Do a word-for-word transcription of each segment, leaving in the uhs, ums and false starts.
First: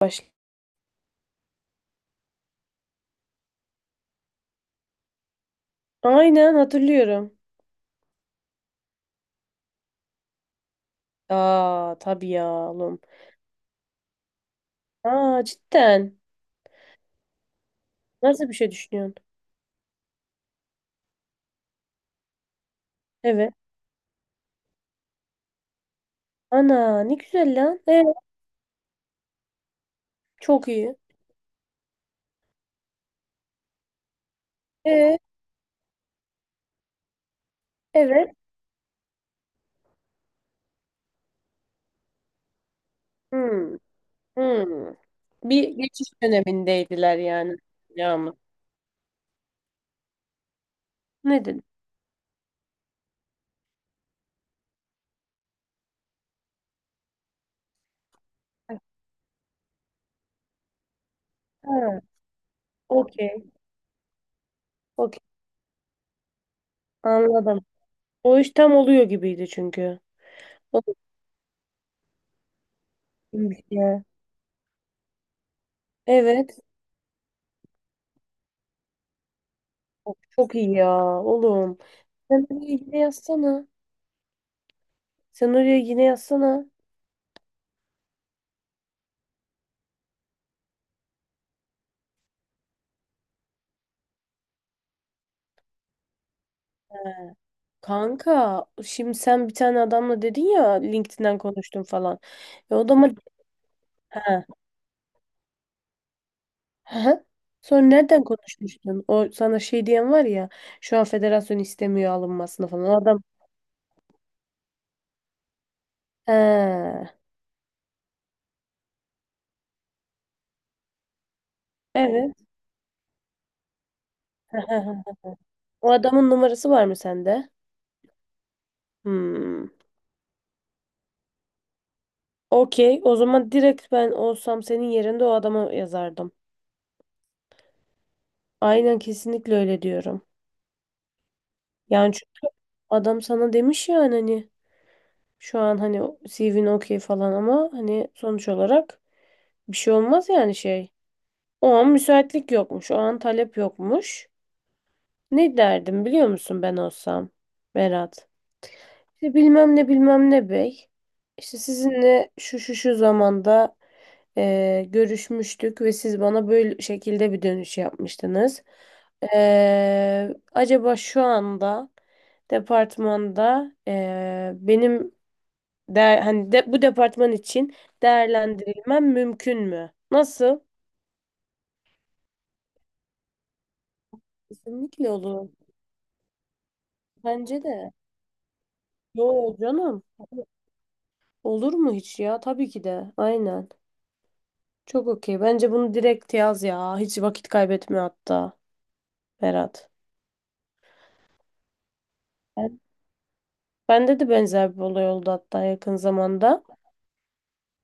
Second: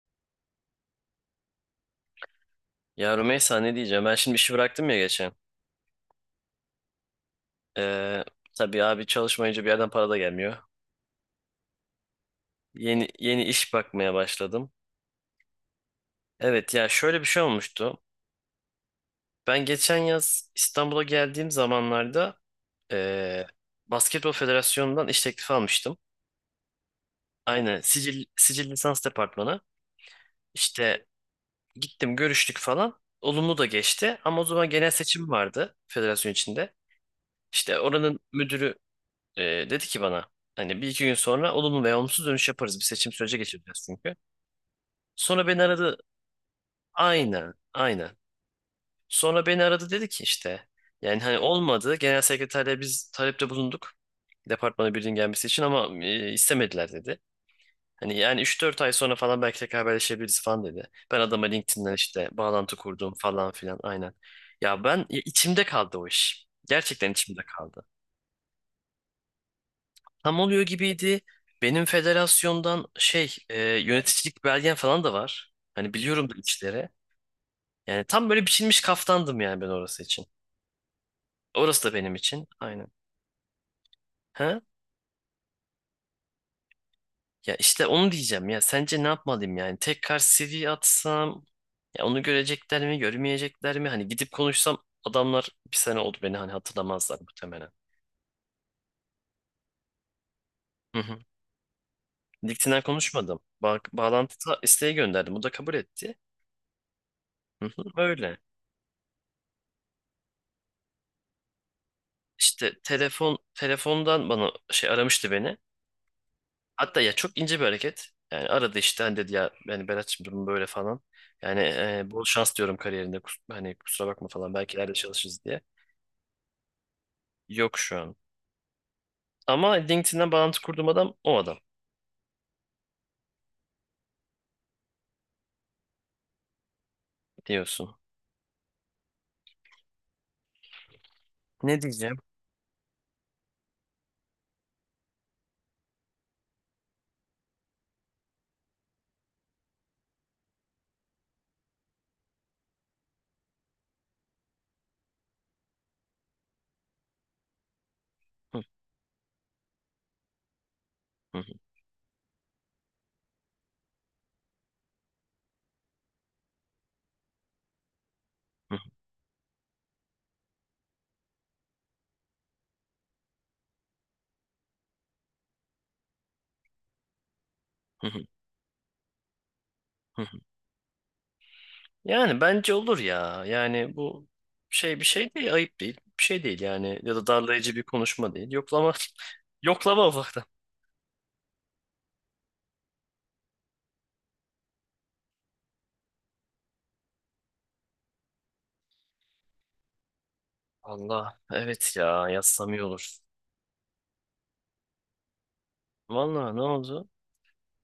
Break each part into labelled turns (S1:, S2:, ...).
S1: Baş...
S2: Ya Rümeysa ne diyeceğim? Ben şimdi işi bıraktım ya geçen.
S1: Aynen hatırlıyorum.
S2: Ee, tabii abi çalışmayınca bir yerden para da gelmiyor.
S1: Aa, tabii ya oğlum.
S2: Yeni yeni iş bakmaya başladım.
S1: Aa, cidden.
S2: Evet ya şöyle bir şey olmuştu.
S1: Nasıl bir şey düşünüyorsun?
S2: Ben geçen yaz İstanbul'a geldiğim zamanlarda ee,
S1: Evet.
S2: Basketbol Federasyonu'ndan iş teklifi almıştım.
S1: Ana ne güzel
S2: Aynen
S1: lan. E,
S2: sicil, sicil lisans departmanı.
S1: çok iyi.
S2: İşte gittim görüştük falan. Olumlu da geçti ama o zaman genel
S1: E,
S2: seçim vardı federasyon içinde. İşte oranın
S1: evet.
S2: müdürü Ee, dedi ki bana hani bir iki gün sonra olumlu veya olumsuz dönüş yaparız. Bir seçim süreci
S1: Hmm,
S2: geçireceğiz çünkü.
S1: hmm.
S2: Sonra beni
S1: Bir
S2: aradı.
S1: geçiş dönemindeydiler
S2: Aynen,
S1: yani.
S2: aynen.
S1: Ya mı?
S2: Sonra beni aradı dedi ki işte yani hani
S1: Ne dedim?
S2: olmadı. Genel sekreterle biz talepte bulunduk. Departmana birinin gelmesi için ama e, istemediler dedi. Hani yani üç dört ay sonra falan belki tekrar haberleşebiliriz falan dedi. Ben adama
S1: Ha,
S2: LinkedIn'den işte bağlantı kurdum
S1: okey.
S2: falan filan aynen. Ya ben ya
S1: Okey.
S2: içimde kaldı o iş. Gerçekten içimde
S1: Anladım.
S2: kaldı.
S1: O iş tam oluyor gibiydi çünkü.
S2: Tam oluyor
S1: O da
S2: gibiydi. Benim federasyondan şey e,
S1: iyiymiş ya.
S2: yöneticilik belgen falan da var. Hani biliyorum da
S1: Evet.
S2: içlere. Yani tam böyle biçilmiş kaftandım yani ben orası
S1: Çok,
S2: için.
S1: çok iyi ya oğlum.
S2: Orası da benim
S1: Sen
S2: için.
S1: oraya
S2: Aynen.
S1: yine yazsana.
S2: Ha?
S1: Sen oraya yine yazsana.
S2: Ya işte onu diyeceğim ya. Sence ne yapmalıyım yani? Tekrar C V atsam ya onu görecekler mi, görmeyecekler mi? Hani gidip konuşsam adamlar bir sene oldu beni hani
S1: He.
S2: hatırlamazlar muhtemelen.
S1: Kanka, şimdi sen bir tane adamla dedin ya,
S2: Hı hı.
S1: LinkedIn'den konuştum falan. E
S2: LinkedIn'den
S1: o da mı?
S2: konuşmadım. Ba
S1: He.
S2: bağlantı ta- isteği gönderdim. O da kabul etti.
S1: He.
S2: Hı
S1: Sonra
S2: hı.
S1: nereden
S2: Öyle.
S1: konuşmuştun? O sana şey diyen var ya, şu an federasyon istemiyor alınmasını
S2: İşte
S1: falan. O adam.
S2: telefon telefondan bana şey aramıştı beni.
S1: He.
S2: Hatta ya çok ince bir hareket. Yani aradı işte hani dedi ya yani Berat'cığım durum böyle falan. Yani e, bol
S1: Evet.
S2: şans diyorum kariyerinde. Kus- hani kusura bakma falan
S1: Hı hı
S2: belki ileride
S1: hı.
S2: çalışırız diye.
S1: O adamın numarası var mı sende?
S2: Yok şu an.
S1: Hmm.
S2: Ama LinkedIn'den bağlantı kurduğum adam o adam
S1: Okey. O zaman direkt ben olsam senin yerinde o adama yazardım.
S2: diyorsun.
S1: Aynen, kesinlikle öyle diyorum.
S2: Ne
S1: Yani
S2: diyeceğim?
S1: çünkü adam sana demiş yani hani, şu an hani C V'nin okey falan ama hani sonuç olarak bir şey olmaz yani şey. O an müsaitlik yokmuş. O an talep yokmuş. Ne derdim biliyor musun ben olsam, Berat?
S2: Hı,
S1: İşte bilmem ne bilmem ne bey.
S2: hı,
S1: İşte sizinle şu şu şu zamanda eee, görüşmüştük ve siz bana böyle şekilde bir dönüş yapmıştınız.
S2: hı, hı,
S1: Eee, acaba şu anda departmanda eee, benim de, hani de, bu departman için
S2: hı,
S1: değerlendirilmem mümkün mü?
S2: hı. Hı.
S1: Nasıl?
S2: Yani bence olur ya. Yani bu şey bir
S1: Kesinlikle
S2: şey
S1: olur.
S2: değil, ayıp değil. Bir şey değil yani ya da
S1: Bence
S2: darlayıcı bir
S1: de.
S2: konuşma değil. Yoklama
S1: Yo canım.
S2: yoklama
S1: Olur mu hiç ya? Tabii ki de. Aynen. Çok okey. Bence bunu direkt yaz ya. Hiç vakit kaybetme hatta, Berat.
S2: Allah evet ya yazsam
S1: Ben-
S2: iyi olur.
S1: Bende de benzer bir olay oldu hatta yakın
S2: Vallahi ne
S1: zamanda.
S2: oldu?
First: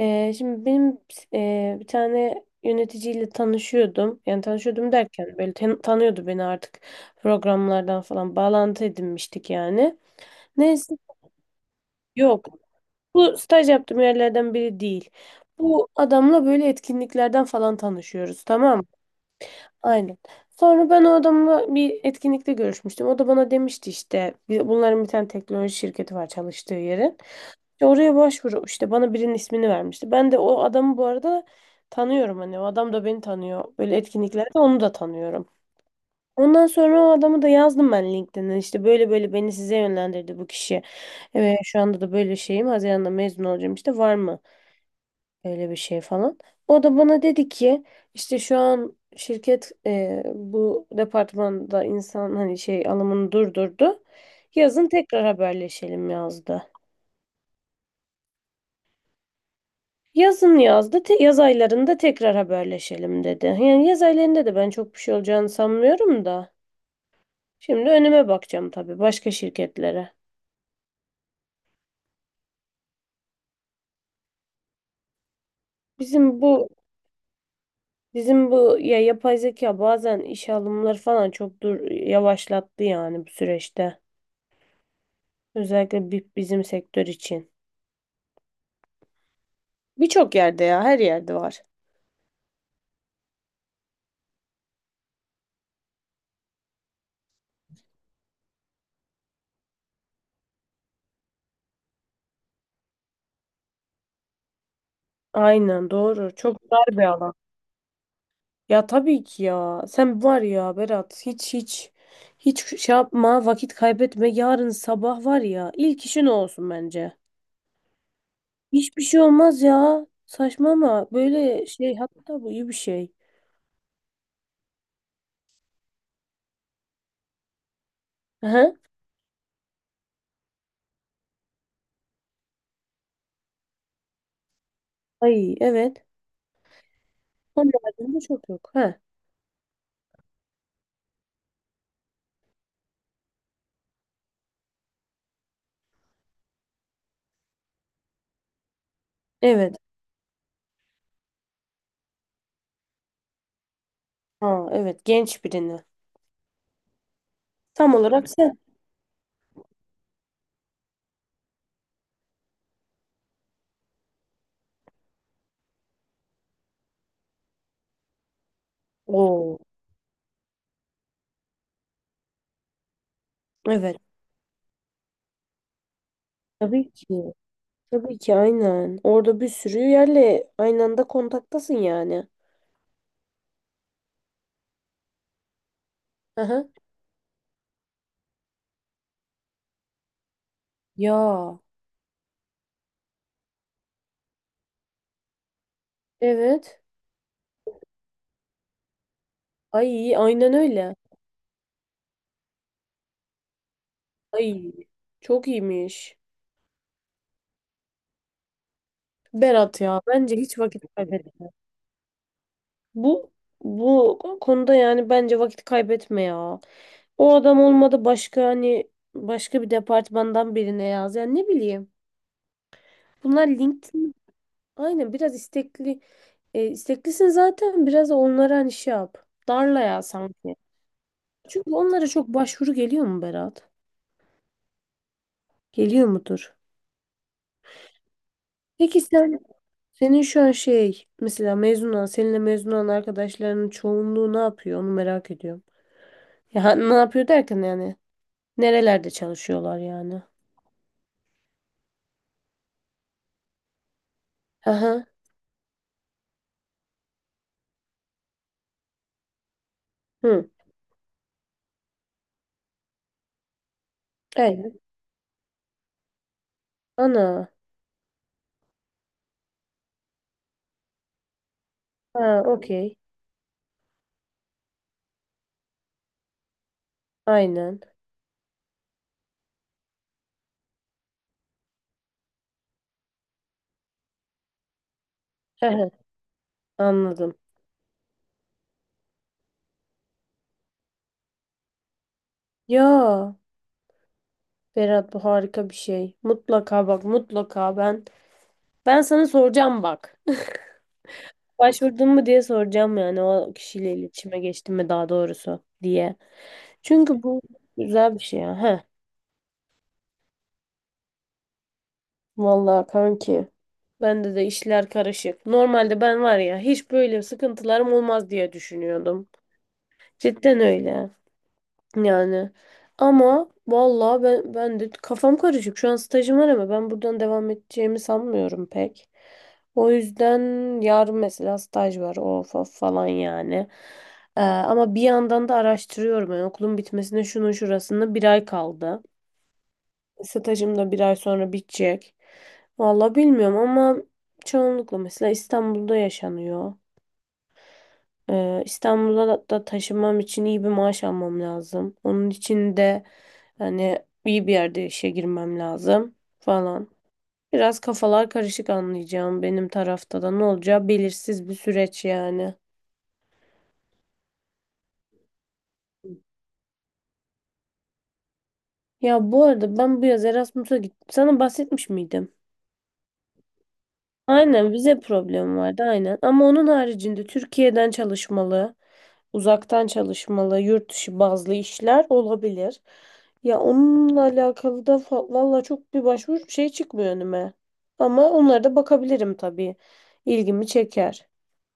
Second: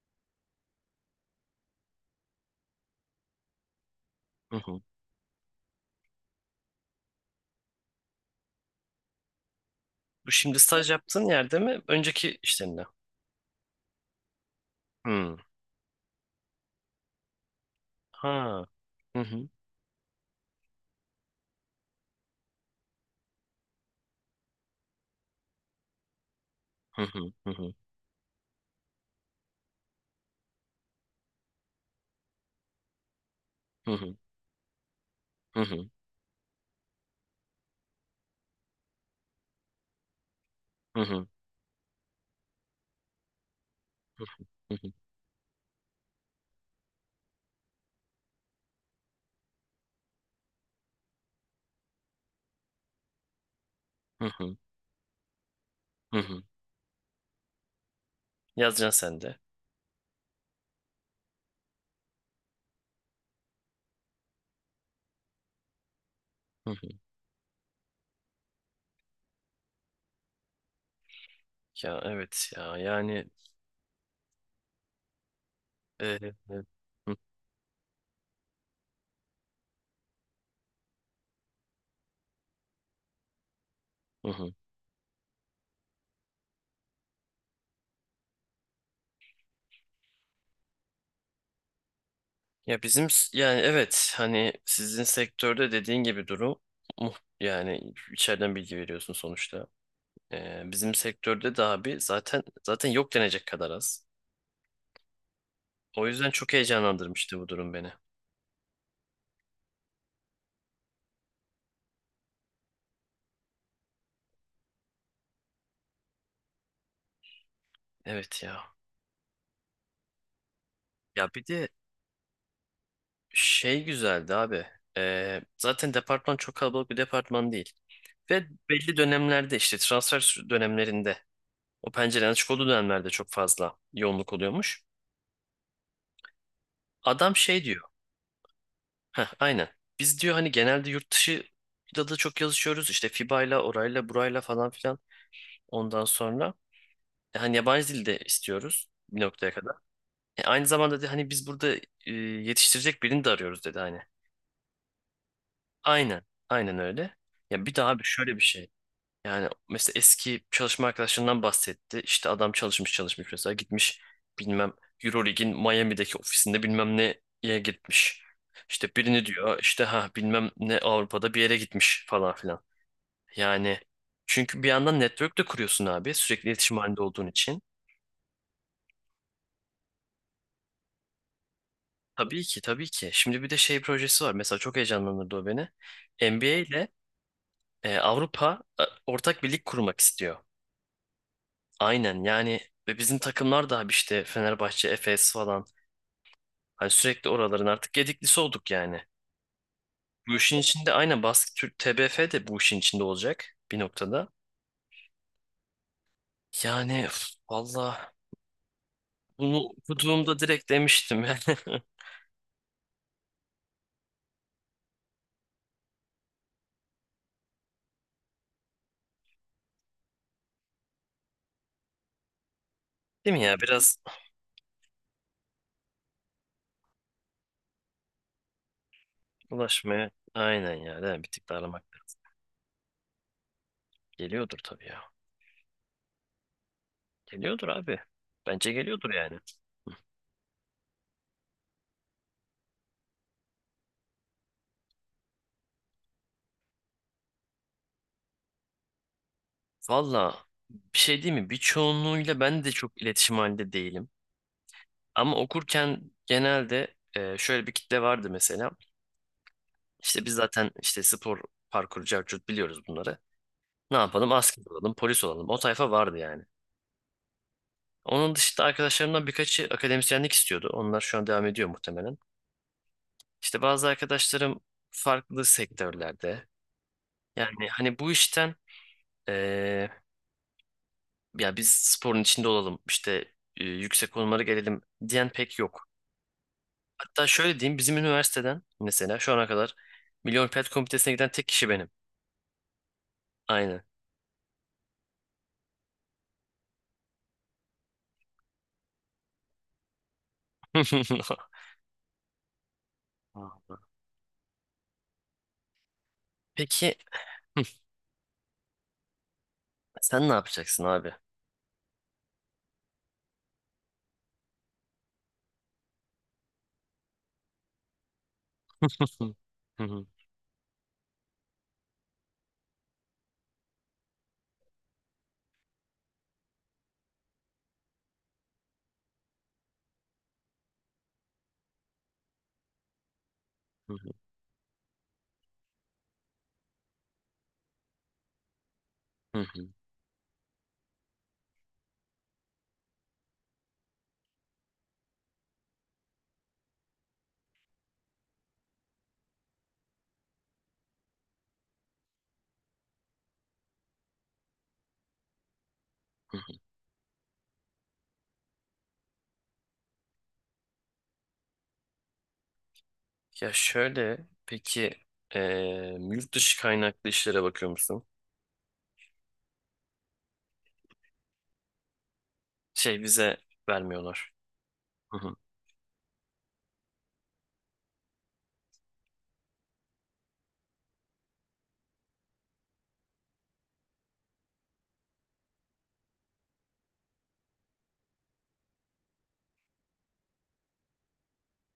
S1: Ee, şimdi benim e, bir tane yöneticiyle tanışıyordum. Yani
S2: Hı hı.
S1: tanışıyordum derken böyle tan- tanıyordu beni artık, programlardan falan bağlantı edinmiştik yani.
S2: Bu şimdi staj
S1: Neyse,
S2: yaptığın yerde mi? Önceki
S1: yok.
S2: işlerinde.
S1: Bu staj yaptığım yerlerden biri değil.
S2: Hı.
S1: Bu adamla böyle etkinliklerden falan tanışıyoruz,
S2: Ha.
S1: tamam mı?
S2: Hı hı.
S1: Aynen. Sonra ben o adamla bir etkinlikte görüşmüştüm. O da bana demişti işte bir- bunların bir tane teknoloji şirketi var çalıştığı
S2: Hı
S1: yerin.
S2: hı. Hı hı.
S1: İşte oraya başvuru işte bana birinin ismini vermişti. Ben de o adamı bu arada tanıyorum, hani o adam da beni tanıyor.
S2: Hı
S1: Böyle
S2: hı.
S1: etkinliklerde onu da tanıyorum.
S2: Hı hı.
S1: Ondan sonra o adamı da yazdım ben LinkedIn'e. İşte böyle böyle beni size yönlendirdi bu kişi.
S2: Hı hı.
S1: Evet, şu anda da böyle şeyim. Haziran'da mezun olacağım, işte var
S2: Hı
S1: mı
S2: hı.
S1: böyle bir şey falan. O da bana dedi ki işte şu an şirket e, bu departmanda insan hani şey alımını durdurdu.
S2: Hı hı.
S1: Yazın tekrar haberleşelim
S2: Hı hı.
S1: yazdı.
S2: Yazacaksın sen de.
S1: Yazın yazdı. Te- yaz aylarında tekrar haberleşelim dedi. Yani yaz aylarında da ben çok bir şey olacağını sanmıyorum da.
S2: Hı hı.
S1: Şimdi önüme bakacağım tabii, başka şirketlere.
S2: Ya evet ya yani e, e,
S1: Bizim
S2: hı
S1: bu bizim bu ya, yapay zeka bazen işe alımları falan çok dur yavaşlattı yani bu süreçte.
S2: hı. Hı.
S1: Özellikle bi- bizim sektör için. Birçok yerde ya, her yerde var.
S2: Ya bizim s- yani evet hani sizin sektörde dediğin gibi durum muh- yani içeriden bilgi veriyorsun sonuçta. Ee, bizim sektörde de abi zaten zaten yok denecek kadar az.
S1: Aynen,
S2: O yüzden
S1: doğru.
S2: çok
S1: Çok dar bir alan.
S2: heyecanlandırmıştı bu durum beni.
S1: Ya tabii ki ya. Sen var ya Berat, hiç hiç hiç şey yapma, vakit kaybetme. Yarın sabah var ya, ilk işin o olsun bence.
S2: Evet ya.
S1: Hiçbir şey olmaz ya. Saçma ama
S2: Ya bir
S1: böyle
S2: de
S1: şey, hatta bu iyi bir şey.
S2: şey güzeldi abi. Ee, zaten departman çok kalabalık bir departman değil. Ve
S1: Aha.
S2: belli dönemlerde işte transfer sü- dönemlerinde o pencerenin açık olduğu dönemlerde çok fazla yoğunluk oluyormuş.
S1: Ay evet.
S2: Adam şey
S1: Onun
S2: diyor.
S1: haricinde çok yok. Ha.
S2: Heh, aynen. Biz diyor hani genelde yurt dışı da da çok yazışıyoruz. İşte FIBA'yla, orayla, burayla falan filan. Ondan sonra E, Hani yabancı dil de istiyoruz bir noktaya kadar.
S1: Evet.
S2: E, aynı zamanda da hani biz burada e, yetiştirecek birini de arıyoruz dedi hani.
S1: Ha, evet, genç birini.
S2: Aynen, aynen öyle. Ya bir daha
S1: Tam
S2: abi
S1: olarak
S2: şöyle bir
S1: sen.
S2: şey. Yani mesela eski çalışma arkadaşlarından bahsetti. İşte adam çalışmış çalışmış mesela gitmiş bilmem Euroleague'in Miami'deki ofisinde bilmem neye gitmiş. İşte birini diyor
S1: Oo,
S2: işte ha bilmem ne Avrupa'da bir yere gitmiş falan filan. Yani
S1: evet.
S2: çünkü bir yandan network de kuruyorsun abi sürekli iletişim
S1: Tabii
S2: halinde olduğun
S1: ki.
S2: için.
S1: Tabii ki, aynen. Orada bir sürü yerle aynı anda kontaktasın yani.
S2: Tabii ki tabii ki. Şimdi bir de şey projesi var. Mesela çok heyecanlandırdı o beni. N B A
S1: Aha.
S2: ile e, Avrupa e, ortak bir lig kurmak istiyor.
S1: Ya.
S2: Aynen yani ve bizim takımlar da abi işte Fenerbahçe, Efes falan.
S1: Evet.
S2: Hani sürekli oraların artık gediklisi olduk yani.
S1: Ay
S2: Bu
S1: aynen
S2: işin içinde
S1: öyle.
S2: aynen Basket Türk T B F de bu işin içinde olacak bir noktada.
S1: Ay, çok iyiymiş.
S2: Yani üf, valla bunu
S1: Berat ya, bence
S2: okuduğumda
S1: hiç
S2: direkt
S1: vakit
S2: demiştim
S1: kaybetme.
S2: yani.
S1: Bu bu konuda yani bence vakit kaybetme ya. O adam olmadı, başka hani başka bir departmandan birine yaz. Yani ne bileyim.
S2: Değil mi
S1: Bunlar
S2: ya biraz
S1: LinkedIn, aynen biraz istekli. E, isteklisin zaten, biraz da onlara hani şey yap. Darla ya
S2: ulaşmaya
S1: sanki.
S2: aynen ya değil mi? Bir tık da
S1: Çünkü
S2: aramak
S1: onlara çok başvuru geliyor mu, Berat?
S2: geliyordur tabii ya.
S1: Geliyor mudur?
S2: Geliyordur abi. Bence
S1: Peki
S2: geliyordur yani.
S1: sen, senin şu an şey, mesela mezun olan seninle mezun olan arkadaşlarının çoğunluğu ne yapıyor onu merak ediyorum. Ya ne yapıyor derken yani, nerelerde çalışıyorlar yani?
S2: Valla bir şey değil mi? Birçoğunluğuyla ben de çok iletişim halinde değilim.
S1: Aha.
S2: Ama okurken genelde e, şöyle bir kitle vardı mesela. İşte biz
S1: Hı.
S2: zaten işte spor parkur carcut biliyoruz bunları. Ne yapalım? Asker
S1: Evet.
S2: olalım, polis olalım. O tayfa vardı yani.
S1: Ana.
S2: Onun dışında arkadaşlarımdan birkaçı akademisyenlik istiyordu. Onlar şu an devam ediyor muhtemelen.
S1: Ha, okey.
S2: İşte bazı arkadaşlarım farklı sektörlerde. Yani
S1: Aynen.
S2: hani bu işten e, ya biz sporun içinde olalım işte e, yüksek konumlara gelelim diyen pek yok.
S1: Aha,
S2: Hatta
S1: anladım.
S2: şöyle diyeyim bizim üniversiteden mesela şu ana kadar Milli Olimpiyat Komitesi'ne giden tek kişi benim.
S1: Ya
S2: Aynen.
S1: Berat, bu harika bir şey. Mutlaka bak, mutlaka ben, ben sana soracağım bak. Başvurdun mu diye soracağım yani, o
S2: Vallahi.
S1: kişiyle iletişime geçtim mi daha doğrusu diye.
S2: Peki
S1: Çünkü bu
S2: hı,
S1: güzel bir şey ya. Heh.
S2: sen ne yapacaksın abi?
S1: Vallahi kanki. Bende de işler karışık. Normalde ben var ya, hiç böyle sıkıntılarım olmaz diye düşünüyordum.
S2: Hı hı, hı hı,
S1: Cidden öyle. Yani ama vallahi ben, ben de kafam karışık. Şu an stajım var ama ben buradan devam edeceğimi sanmıyorum pek. O yüzden yarın mesela staj var, of of falan yani.
S2: hı
S1: Ee, ama bir yandan da araştırıyorum. Yani okulun bitmesine şunun şurasında bir ay kaldı.
S2: hı,
S1: Stajım da bir ay sonra bitecek. Vallahi bilmiyorum ama çoğunlukla mesela İstanbul'da yaşanıyor. Ee, İstanbul'a da da taşınmam için iyi bir maaş almam lazım. Onun için de hani iyi bir yerde işe girmem lazım
S2: hı hı.
S1: falan. Biraz kafalar karışık, anlayacağım benim tarafta da ne olacağı belirsiz bir süreç yani.
S2: Ya şöyle peki e, yurt dışı kaynaklı işlere bakıyor musun?
S1: Ya bu arada ben bu yaz Erasmus'a gittim. Sana bahsetmiş miydim?
S2: Şey vize vermiyorlar.
S1: Aynen, vize
S2: Hı hı.
S1: problemi vardı aynen. Ama onun haricinde Türkiye'den çalışmalı, uzaktan çalışmalı, yurt dışı bazlı işler olabilir. Ya onunla alakalı da fa- valla çok bir başvuru şey çıkmıyor önüme. Ama onlara da bakabilirim tabii. İlgimi çeker.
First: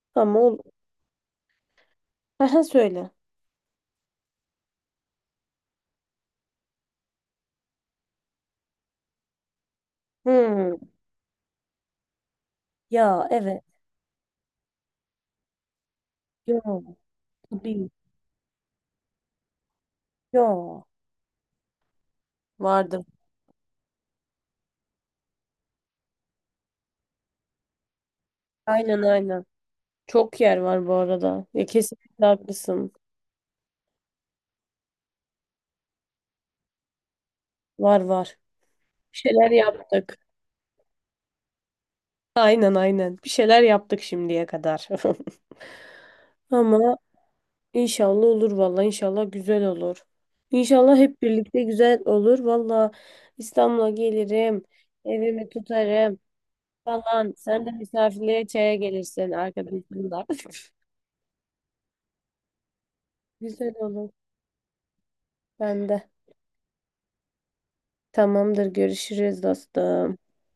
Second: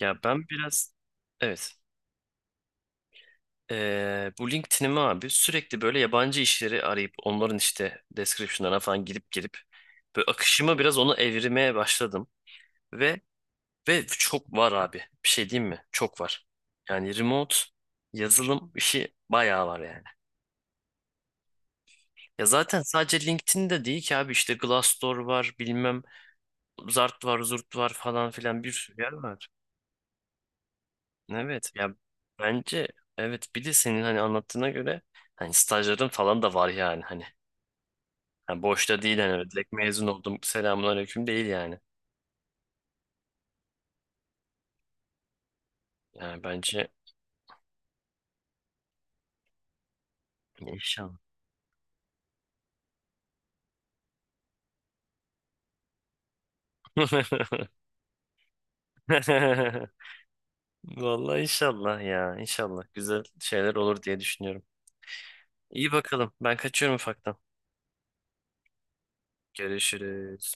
S2: Ya
S1: Ama
S2: ben
S1: ol
S2: biraz evet.
S1: aha, söyle.
S2: Ee, bu LinkedIn'imi abi sürekli böyle yabancı işleri arayıp onların işte description'larına falan gidip gelip böyle
S1: Hmm.
S2: akışımı biraz onu evirmeye başladım ve
S1: Ya evet.
S2: ve çok var abi. Bir şey diyeyim mi? Çok var.
S1: Yo,
S2: Yani remote
S1: tabii.
S2: yazılım işi bayağı var yani.
S1: Yo.
S2: Ya zaten
S1: Vardır.
S2: sadece LinkedIn'de değil ki abi işte Glassdoor var, bilmem Zart var, Zurt var falan filan bir sürü
S1: Aynen,
S2: yer
S1: aynen.
S2: var.
S1: Çok yer var bu arada. Ya
S2: Evet ya
S1: kesinlikle
S2: bence
S1: haklısın.
S2: evet bir de senin hani anlattığına göre hani stajların falan da var yani hani.
S1: Var var.
S2: Ha, boşta
S1: Bir
S2: değil yani. Öyle
S1: şeyler
S2: direkt mezun
S1: yaptık.
S2: oldum. Selamünaleyküm değil yani.
S1: Aynen, aynen. Bir şeyler yaptık şimdiye kadar.
S2: Yani bence
S1: Ama inşallah olur valla. İnşallah güzel olur. İnşallah
S2: inşallah
S1: hep birlikte güzel olur. Valla İstanbul'a gelirim. Evimi tutarım falan. Sen de misafirliğe çaya gelirsin arkadaşınla.
S2: Vallahi inşallah ya. İnşallah güzel şeyler
S1: Güzel
S2: olur
S1: olur.
S2: diye düşünüyorum.
S1: Ben
S2: İyi
S1: de.
S2: bakalım. Ben kaçıyorum ufaktan.
S1: Tamamdır. Görüşürüz, dostum.
S2: Görüşürüz.